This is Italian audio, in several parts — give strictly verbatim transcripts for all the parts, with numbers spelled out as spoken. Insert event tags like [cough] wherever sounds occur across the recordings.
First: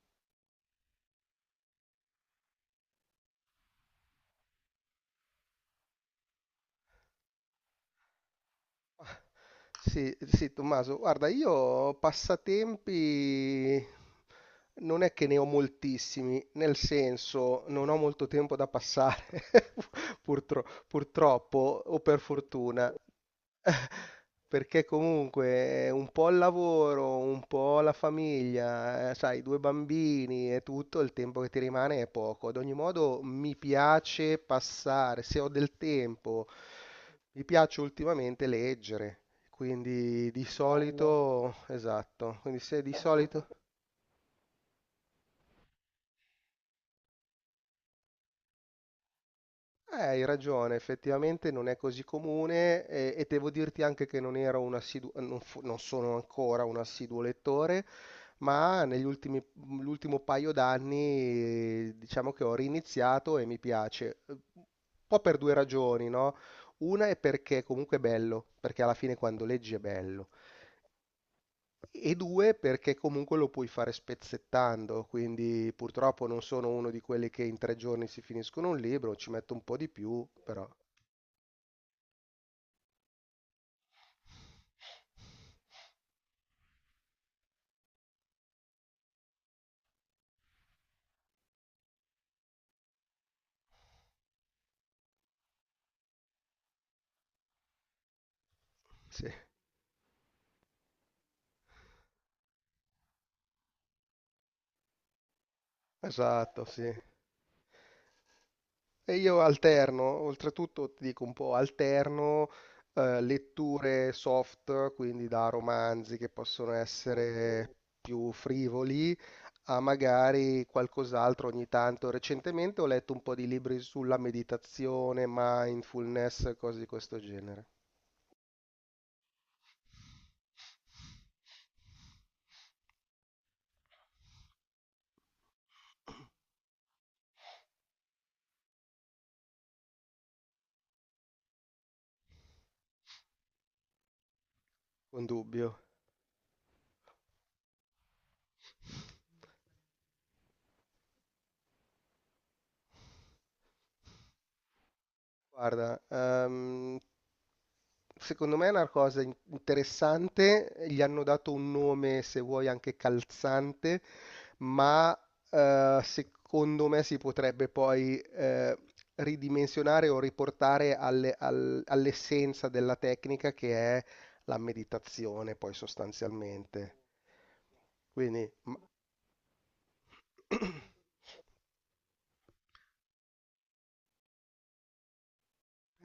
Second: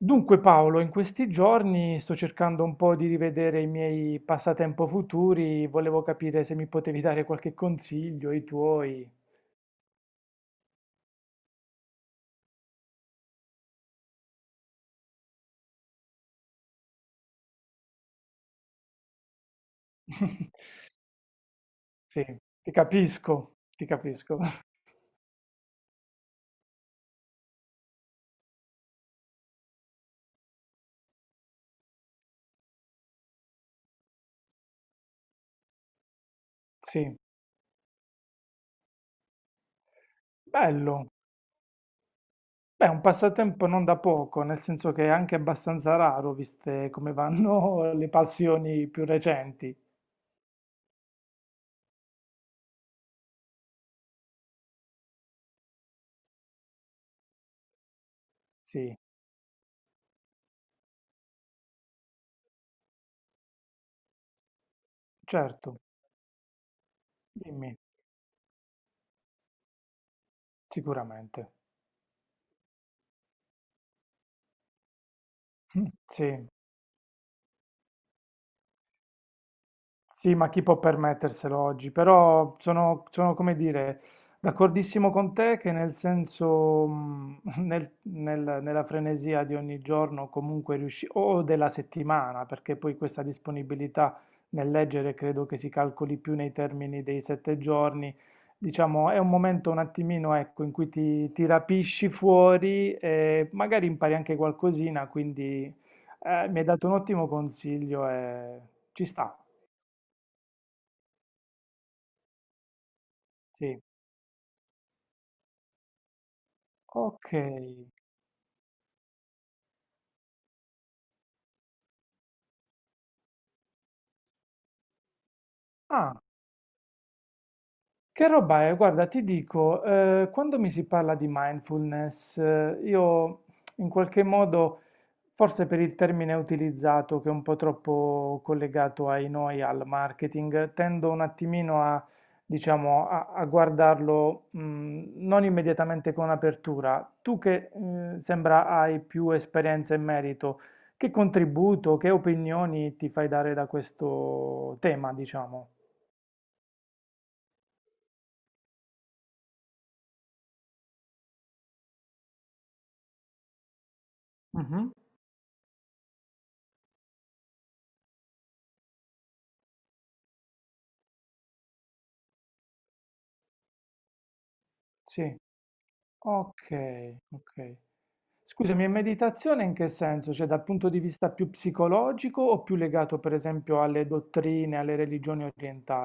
Dunque Paolo, in questi giorni sto cercando un po' di rivedere i miei passatempo futuri, volevo capire se mi potevi dare qualche consiglio, i tuoi. Sì, sì, Tommaso, guarda, io passatempi non è che ne ho moltissimi, nel senso non ho molto tempo da passare, [laughs] purtro- [laughs] purtroppo o per Sì, ti fortuna, capisco, ti [laughs] capisco. [laughs] perché comunque eh, un po' il lavoro, un po' la famiglia, eh, sai, due bambini e tutto, il tempo che ti rimane è poco. Ad ogni modo mi piace passare, se ho del tempo, Sì, mi piace ultimamente leggere. Quindi di Bello. bello. Solito, esatto, quindi se Beh, di un solito, passatempo non da poco, nel senso che è anche abbastanza raro, viste come vanno [laughs] le passioni più recenti. eh, hai ragione, effettivamente non è così comune e, e devo dirti anche che non ero un assiduo, non, fu- non sono ancora un assiduo lettore, ma Sì, negli ultimi, l'ultimo paio d'anni eh, diciamo che ho riniziato e mi piace. Un po' per due certo, ragioni, no? Una è perché dimmi, comunque è bello, perché alla fine quando leggi è bello. sicuramente. E due, perché comunque lo puoi fare spezzettando, quindi [laughs] purtroppo non Sì. sono uno di quelli che in tre giorni si finiscono un libro, ci metto un po' di più, Sì, ma chi però può permetterselo oggi? Però sono, sono, come dire, d'accordissimo con te che nel senso, mh, [laughs] nel- nel- nella frenesia di ogni giorno comunque riusci, o della settimana, perché poi questa disponibilità nel leggere credo che si calcoli più nei termini dei sette giorni, diciamo, è sì, un [laughs] momento un attimino, ecco, in cui ti, ti rapisci fuori e magari impari anche qualcosina, quindi eh, mi esatto, hai dato sì. un ottimo consiglio e ci E sta, io alterno, oltretutto ti dico un po', alterno eh, sì. letture soft, quindi da romanzi che possono Ok. essere più frivoli, a magari qualcos'altro ogni tanto. Recentemente ho letto un po' di libri sulla meditazione, Ah, mindfulness, cose di questo genere. che roba è? Guarda, ti dico, eh, quando mi si parla di mindfulness, eh, io in qualche modo, forse per il termine utilizzato, che è un po' troppo collegato ai noi, al marketing, tendo un attimino a, diciamo, a, a guardarlo, mh, Un non dubbio. immediatamente con apertura. Tu che, eh, sembra hai più esperienza in merito, che contributo, che opinioni ti fai dare da questo tema, diciamo? Guarda, ehm, secondo me è una cosa in- interessante, gli hanno dato un nome, se vuoi, anche calzante, Mh-mh. ma eh, secondo me si potrebbe poi eh, ridimensionare o riportare alle- al- all'essenza della tecnica che è la Sì, meditazione, poi sostanzialmente. okay, okay. Quindi... Scusami, e meditazione in che senso? Cioè dal punto di [clears throat] vista più psicologico o più legato per esempio alle dottrine, alle religioni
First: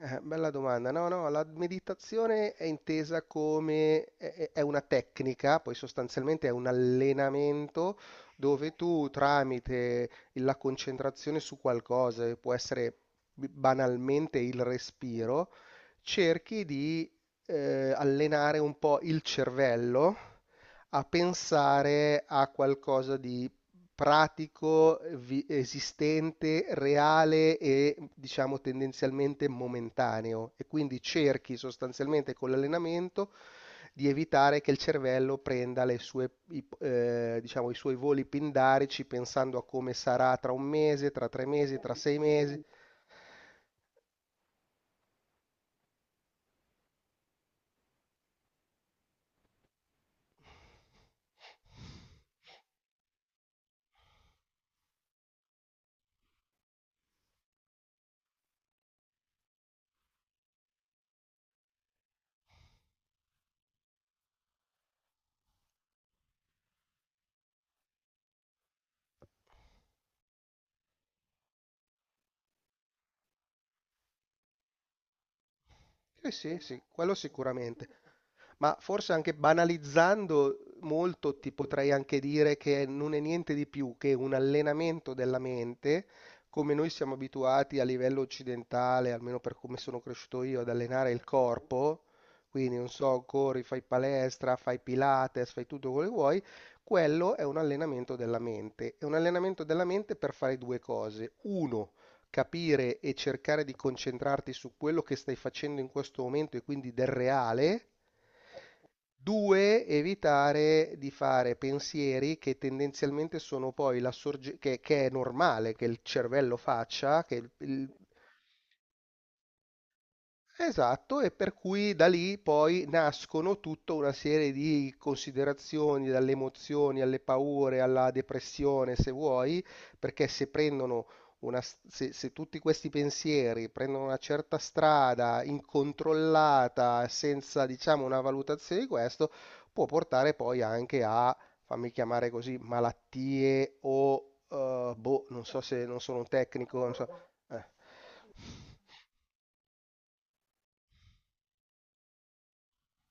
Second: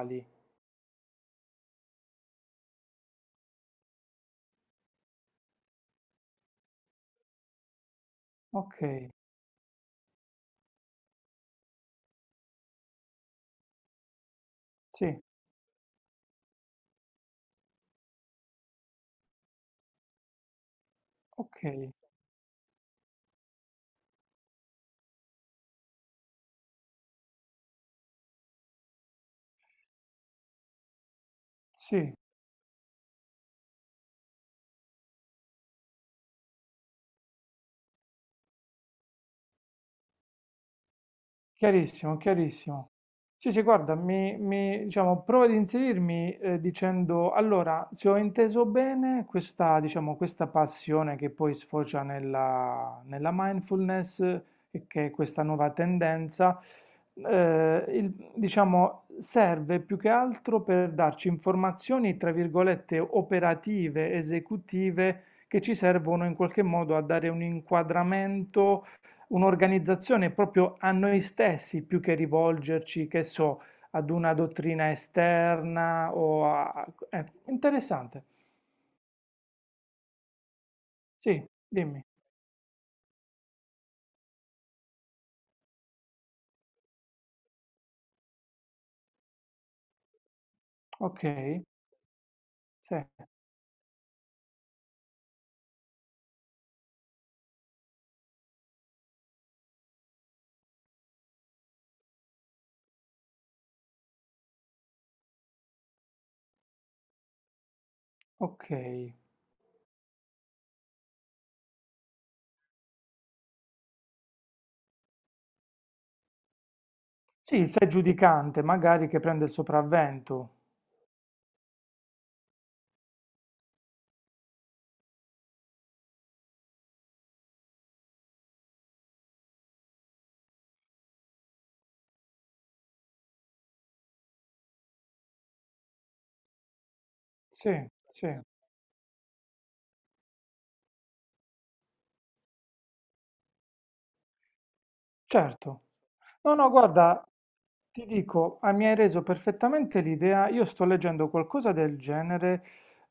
Eh, Bella domanda. No, no, la meditazione è intesa come è è- è una tecnica, poi sostanzialmente è un allenamento dove tu Okay, tramite la concentrazione su qualcosa, che può essere banalmente il sì, respiro, cerchi di eh, allenare un po' il cervello a okay, pensare a qualcosa pratico, vi- esistente, reale e diciamo tendenzialmente momentaneo e quindi cerchi sì. sostanzialmente con l'allenamento di evitare che il cervello prenda le sue, i, eh, diciamo, i suoi voli pindarici pensando a come sarà tra un mese, tra tre mesi, tra Chiarissimo, sei mesi. chiarissimo. Sì, sì, guarda, mi, mi- diciamo, prova ad inserirmi eh, dicendo, allora, se ho inteso bene, questa, diciamo, questa passione che poi sfocia nella, nella mindfulness, eh, e che è questa nuova tendenza, eh, il- diciamo, serve più che altro per darci informazioni, tra virgolette, operative, esecutive, che ci servono in qualche modo a dare un inquadramento un'organizzazione proprio a noi stessi più che rivolgerci, che so, ad una dottrina esterna Eh o sì, sì, a... quello È sicuramente. interessante. Ma forse anche banalizzando molto Sì, ti potrei dimmi. anche dire che non è niente di più che un allenamento della mente, come noi siamo abituati a livello occidentale, almeno per come sono cresciuto io, ad allenare Ok, il corpo. Quindi, non sì, so, corri, fai palestra, fai pilates, fai tutto quello che vuoi. Quello è un allenamento della mente. È un allenamento della mente per fare due cose. Uno, capire e cercare di concentrarti su quello che stai facendo in questo momento e quindi del reale. ok. Due, evitare di fare pensieri che tendenzialmente sono poi la sorge- che, che è normale che il cervello faccia, che il- Sì, il sé il- giudicante, magari che prende il sopravvento. esatto, e per cui da lì poi nascono tutta una serie di considerazioni, dalle emozioni alle paure, alla depressione, se vuoi, perché se prendono una, s- se, se tutti questi pensieri prendono una certa strada incontrollata, senza, Sì, diciamo, una sì, valutazione di questo, può portare poi anche a, fammi chiamare così, malattie o, eh, boh, non so, certo. se non sono un No, no, tecnico, non so. guarda, Eh. ti dico, ah, mi hai reso perfettamente l'idea. Io sto leggendo qualcosa del genere,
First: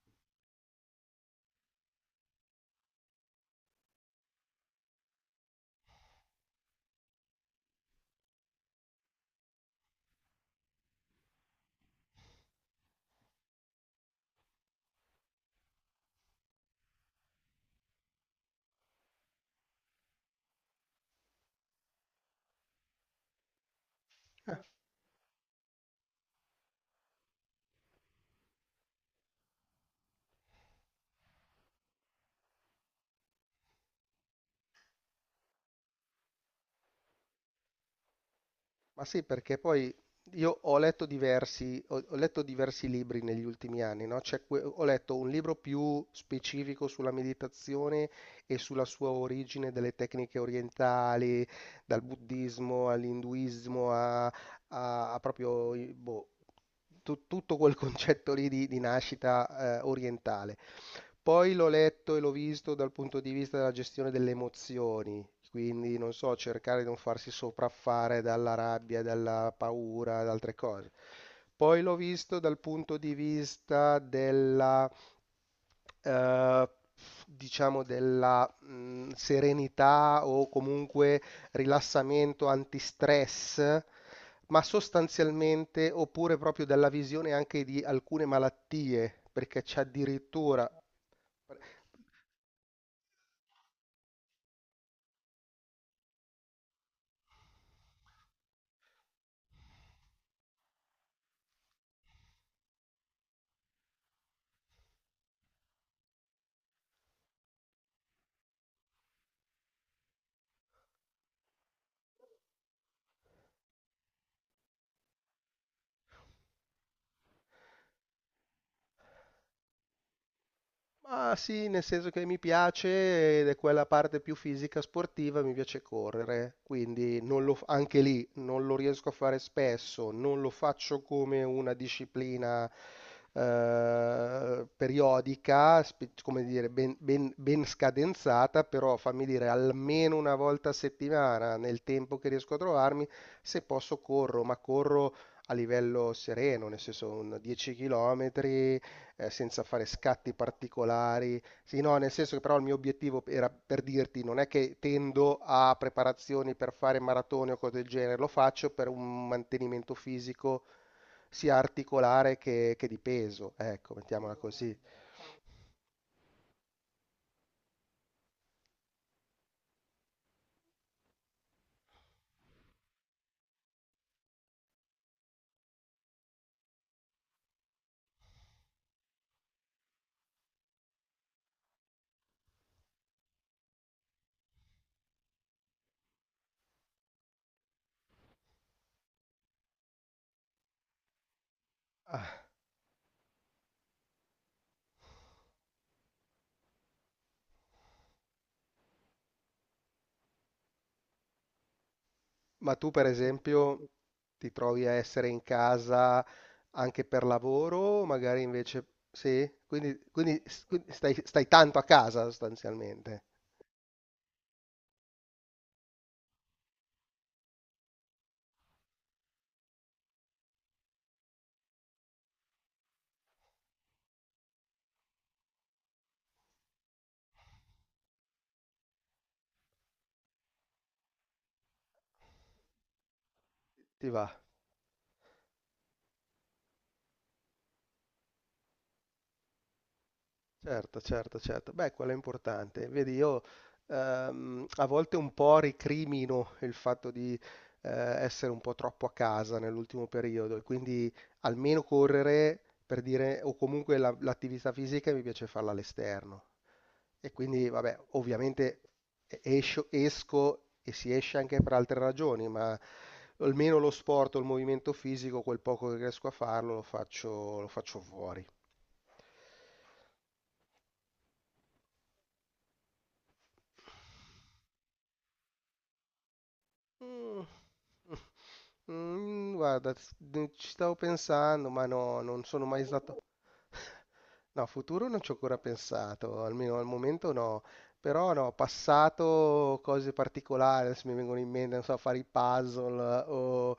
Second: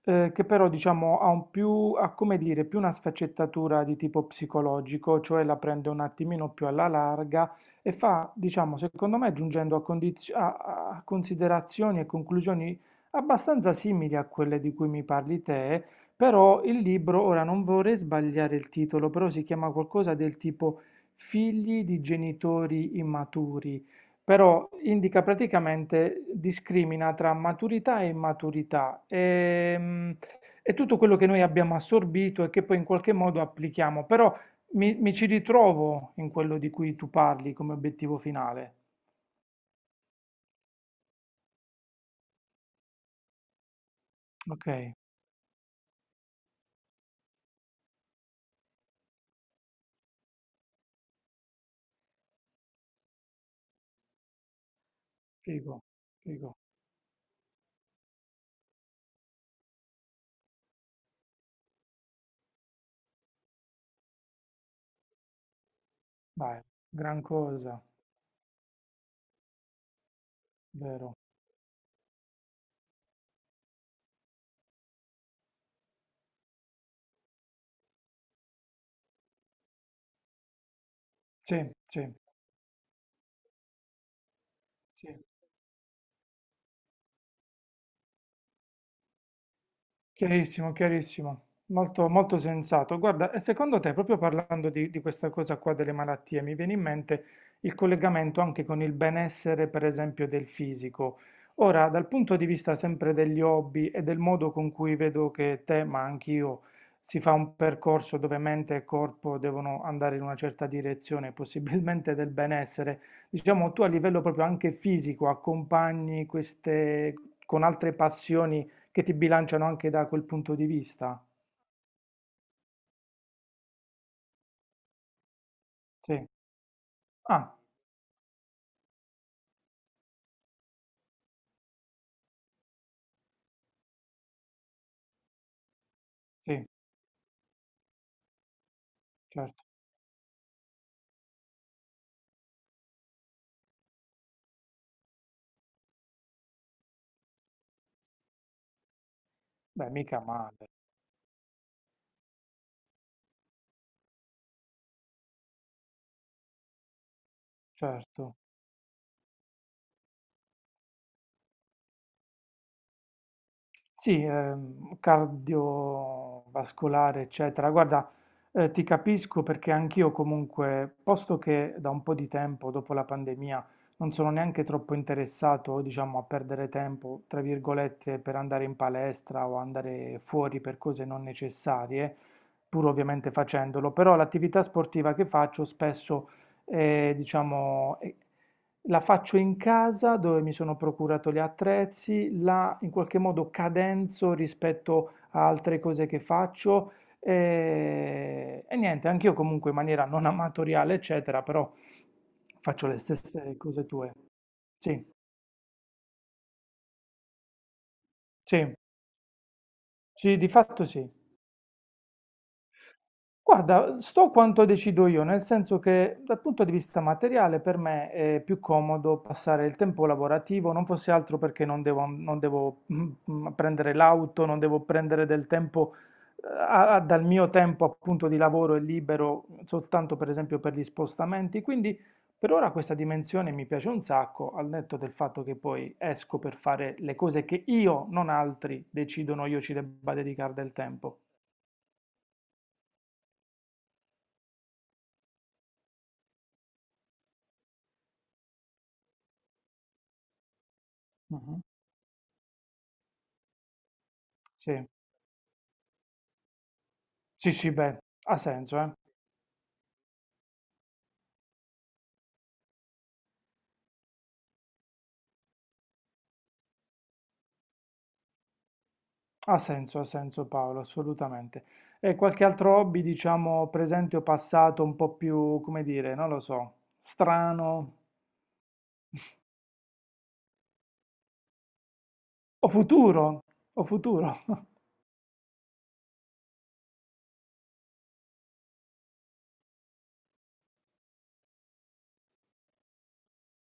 eh, che però diciamo ha un più, ha come dire, più una sfaccettatura di tipo psicologico, cioè la prende un attimino più alla larga e fa, diciamo, secondo me giungendo a, condizio- a a considerazioni e conclusioni abbastanza simili a quelle di cui mi parli te, però il libro, ora non vorrei sbagliare il titolo, però si chiama qualcosa del tipo figli di genitori immaturi, però indica praticamente, discrimina tra maturità e immaturità. Ehm, è tutto quello che noi abbiamo assorbito e che poi in qualche modo applichiamo, però mi, mi, ci ritrovo in quello di cui tu parli come obiettivo finale. Ma sì, perché poi io ho letto diversi, ho, ho letto diversi libri negli ultimi anni, no? C'è que- Ok, ho letto un libro più specifico sulla meditazione e sulla sua origine delle tecniche orientali, dal buddismo all'induismo a, a- a proprio figo, boh, figo, tu- tutto quel [laughs] concetto lì di, di nascita eh, orientale. Poi l'ho letto e l'ho visto dal punto di vista della gestione delle emozioni, quindi non so, vai, cercare di non gran farsi cosa, sopraffare dalla rabbia, dalla paura, da altre cose. vero? Poi l'ho visto dal punto di vista della, eh, diciamo, della mh, serenità o comunque Sì, sì, rilassamento, antistress, ma sì. sostanzialmente oppure proprio dalla visione anche di alcune malattie, perché c'è addirittura... Chiarissimo, chiarissimo, molto, molto sensato. Guarda, e secondo te, proprio parlando di, di questa cosa qua delle malattie, mi viene in mente il collegamento anche con il benessere, per esempio, del fisico. Ora, dal punto di vista sempre degli hobby e del modo con cui vedo che te, ma anch'io, si fa un percorso dove mente e corpo devono andare in una certa direzione, possibilmente del benessere, diciamo tu a livello proprio anche fisico accompagni queste con altre passioni che ti bilanciano anche da quel punto di vista? Ma sì, nel senso che mi piace ed è quella parte più fisica sportiva, mi piace Sì. correre, quindi non Ah, lo- anche lì non lo riesco a fare spesso, non lo faccio come una disciplina eh, periodica, spe- come sì, dire, ben, ben- ben scadenzata, però fammi dire certo. almeno una volta a settimana nel tempo che riesco a trovarmi, se posso corro, ma corro a livello sereno, nel senso un dieci chilometri eh, senza fare Beh, mica scatti male, particolari. Sì, no, nel senso che però il mio obiettivo era per dirti, non è che tendo a preparazioni per fare maratone o cose del genere, lo certo. faccio per un mantenimento fisico sia articolare che, che di peso, ecco, Sì, mettiamola così. ehm, cardiovascolare, eccetera. Guarda, eh, ti capisco perché anch'io comunque, posto che da un po' di tempo, dopo la pandemia, non sono neanche troppo interessato, diciamo, a perdere tempo, tra virgolette, per andare in palestra o andare fuori per cose non necessarie, pur ovviamente facendolo, però l'attività sportiva che faccio spesso, eh, diciamo, è la faccio in casa dove mi sono procurato gli attrezzi, Ah, la in qualche modo cadenzo rispetto a altre cose che faccio e, e niente, anch'io comunque in maniera non amatoriale, eccetera, però ma faccio tu, le per stesse cose esempio, tue. ti trovi a Sì, essere in casa anche per lavoro, magari sì, invece sì, quindi, sì, quindi- di fatto quindi sì. stai, stai tanto a casa sostanzialmente, Guarda, sto quanto decido io, nel senso che dal punto di vista materiale per me è più comodo passare il tempo lavorativo, non fosse altro perché non devo, non devo, mm, mm, prendere l'auto, non devo prendere del tempo, eh, a- a- dal mio tempo appunto di lavoro e libero soltanto per esempio per gli spostamenti. Quindi per ora questa dimensione mi piace un ti va? sacco, al netto del fatto che poi esco per fare le cose che io, non altri, decidono io ci debba dedicare del Certo, tempo. certo, certo. Beh, quello è importante. Vedi, io ehm, a volte un po' recrimino il fatto di eh, essere un po' troppo a casa nell'ultimo periodo e quindi Mhm. almeno correre per dire, o comunque la- l'attività Sì. fisica mi piace farla all'esterno. E Sì, quindi, sì, vabbè, beh, ha senso, ovviamente eh. e- escio- esco e si esce anche per altre ragioni, ma almeno lo sport o il movimento fisico, quel poco che riesco a farlo, lo faccio, lo faccio fuori. Ha senso, ha senso Paolo, assolutamente. E qualche altro hobby, diciamo, presente o passato, un po' più, come dire, non lo so, Mm, strano Mm, guarda, s- ne- ci stavo pensando, ma no, non sono o mai stato... futuro? O [laughs] futuro? [laughs] No, futuro non ci ho ancora pensato, almeno al momento no. Però no, passato cose particolari, adesso mi vengono in mente, non so, fare i puzzle o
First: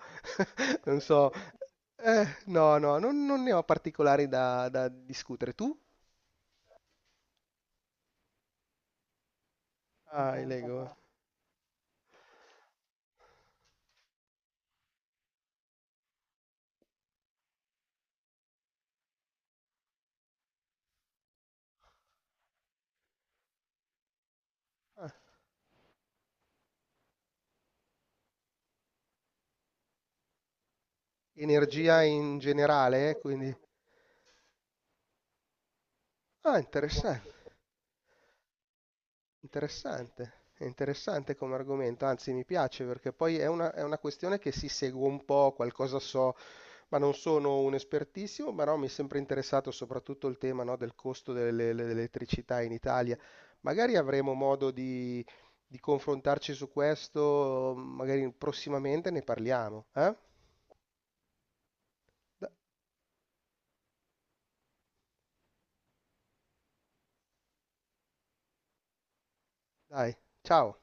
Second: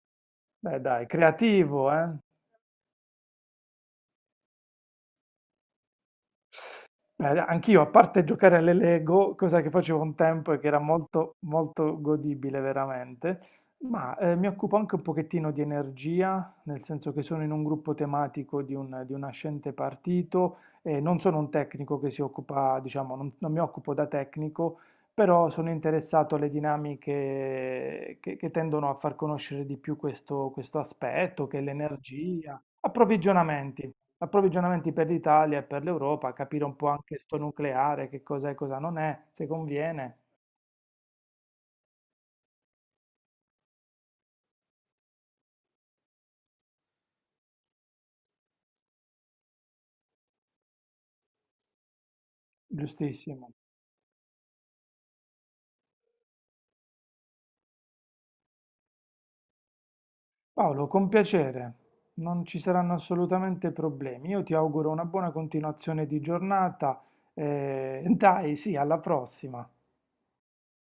Beh, [laughs] non dai, so... creativo, eh. Eh, no, no, non, non ne ho particolari da, da discutere. Tu? Beh, anch'io, a parte giocare alle Lego, cosa che facevo un Ah, i tempo e che era Lego. molto, molto godibile veramente, ma eh, mi occupo anche un pochettino di energia, nel senso che sono in un gruppo tematico di un, di un, nascente partito e non sono un tecnico che si occupa, diciamo, non, non, mi occupo da tecnico, Ah, però sono interessato alle dinamiche che, che tendono a far conoscere di più questo, questo aspetto, che è energia in l'energia, generale, eh, quindi... approvvigionamenti approvvigionamenti per l'Italia e per l'Europa, Ah, capire un po' anche sto nucleare, che cos'è e cosa non è, se conviene. interessante, è interessante come argomento, anzi mi piace perché poi è una, è una questione che si segue un po', qualcosa so, ma non sono un espertissimo, ma no, mi è sempre interessato soprattutto il tema, no, del costo delle- dell'elettricità in Italia. Giustissimo. Magari avremo modo di, di confrontarci su questo, magari prossimamente ne parliamo, eh? Paolo, con piacere. Non Da- ci saranno assolutamente problemi. Io ti auguro una buona continuazione di giornata. eh, [laughs] dai, sì, alla prossima. Dai, ciao!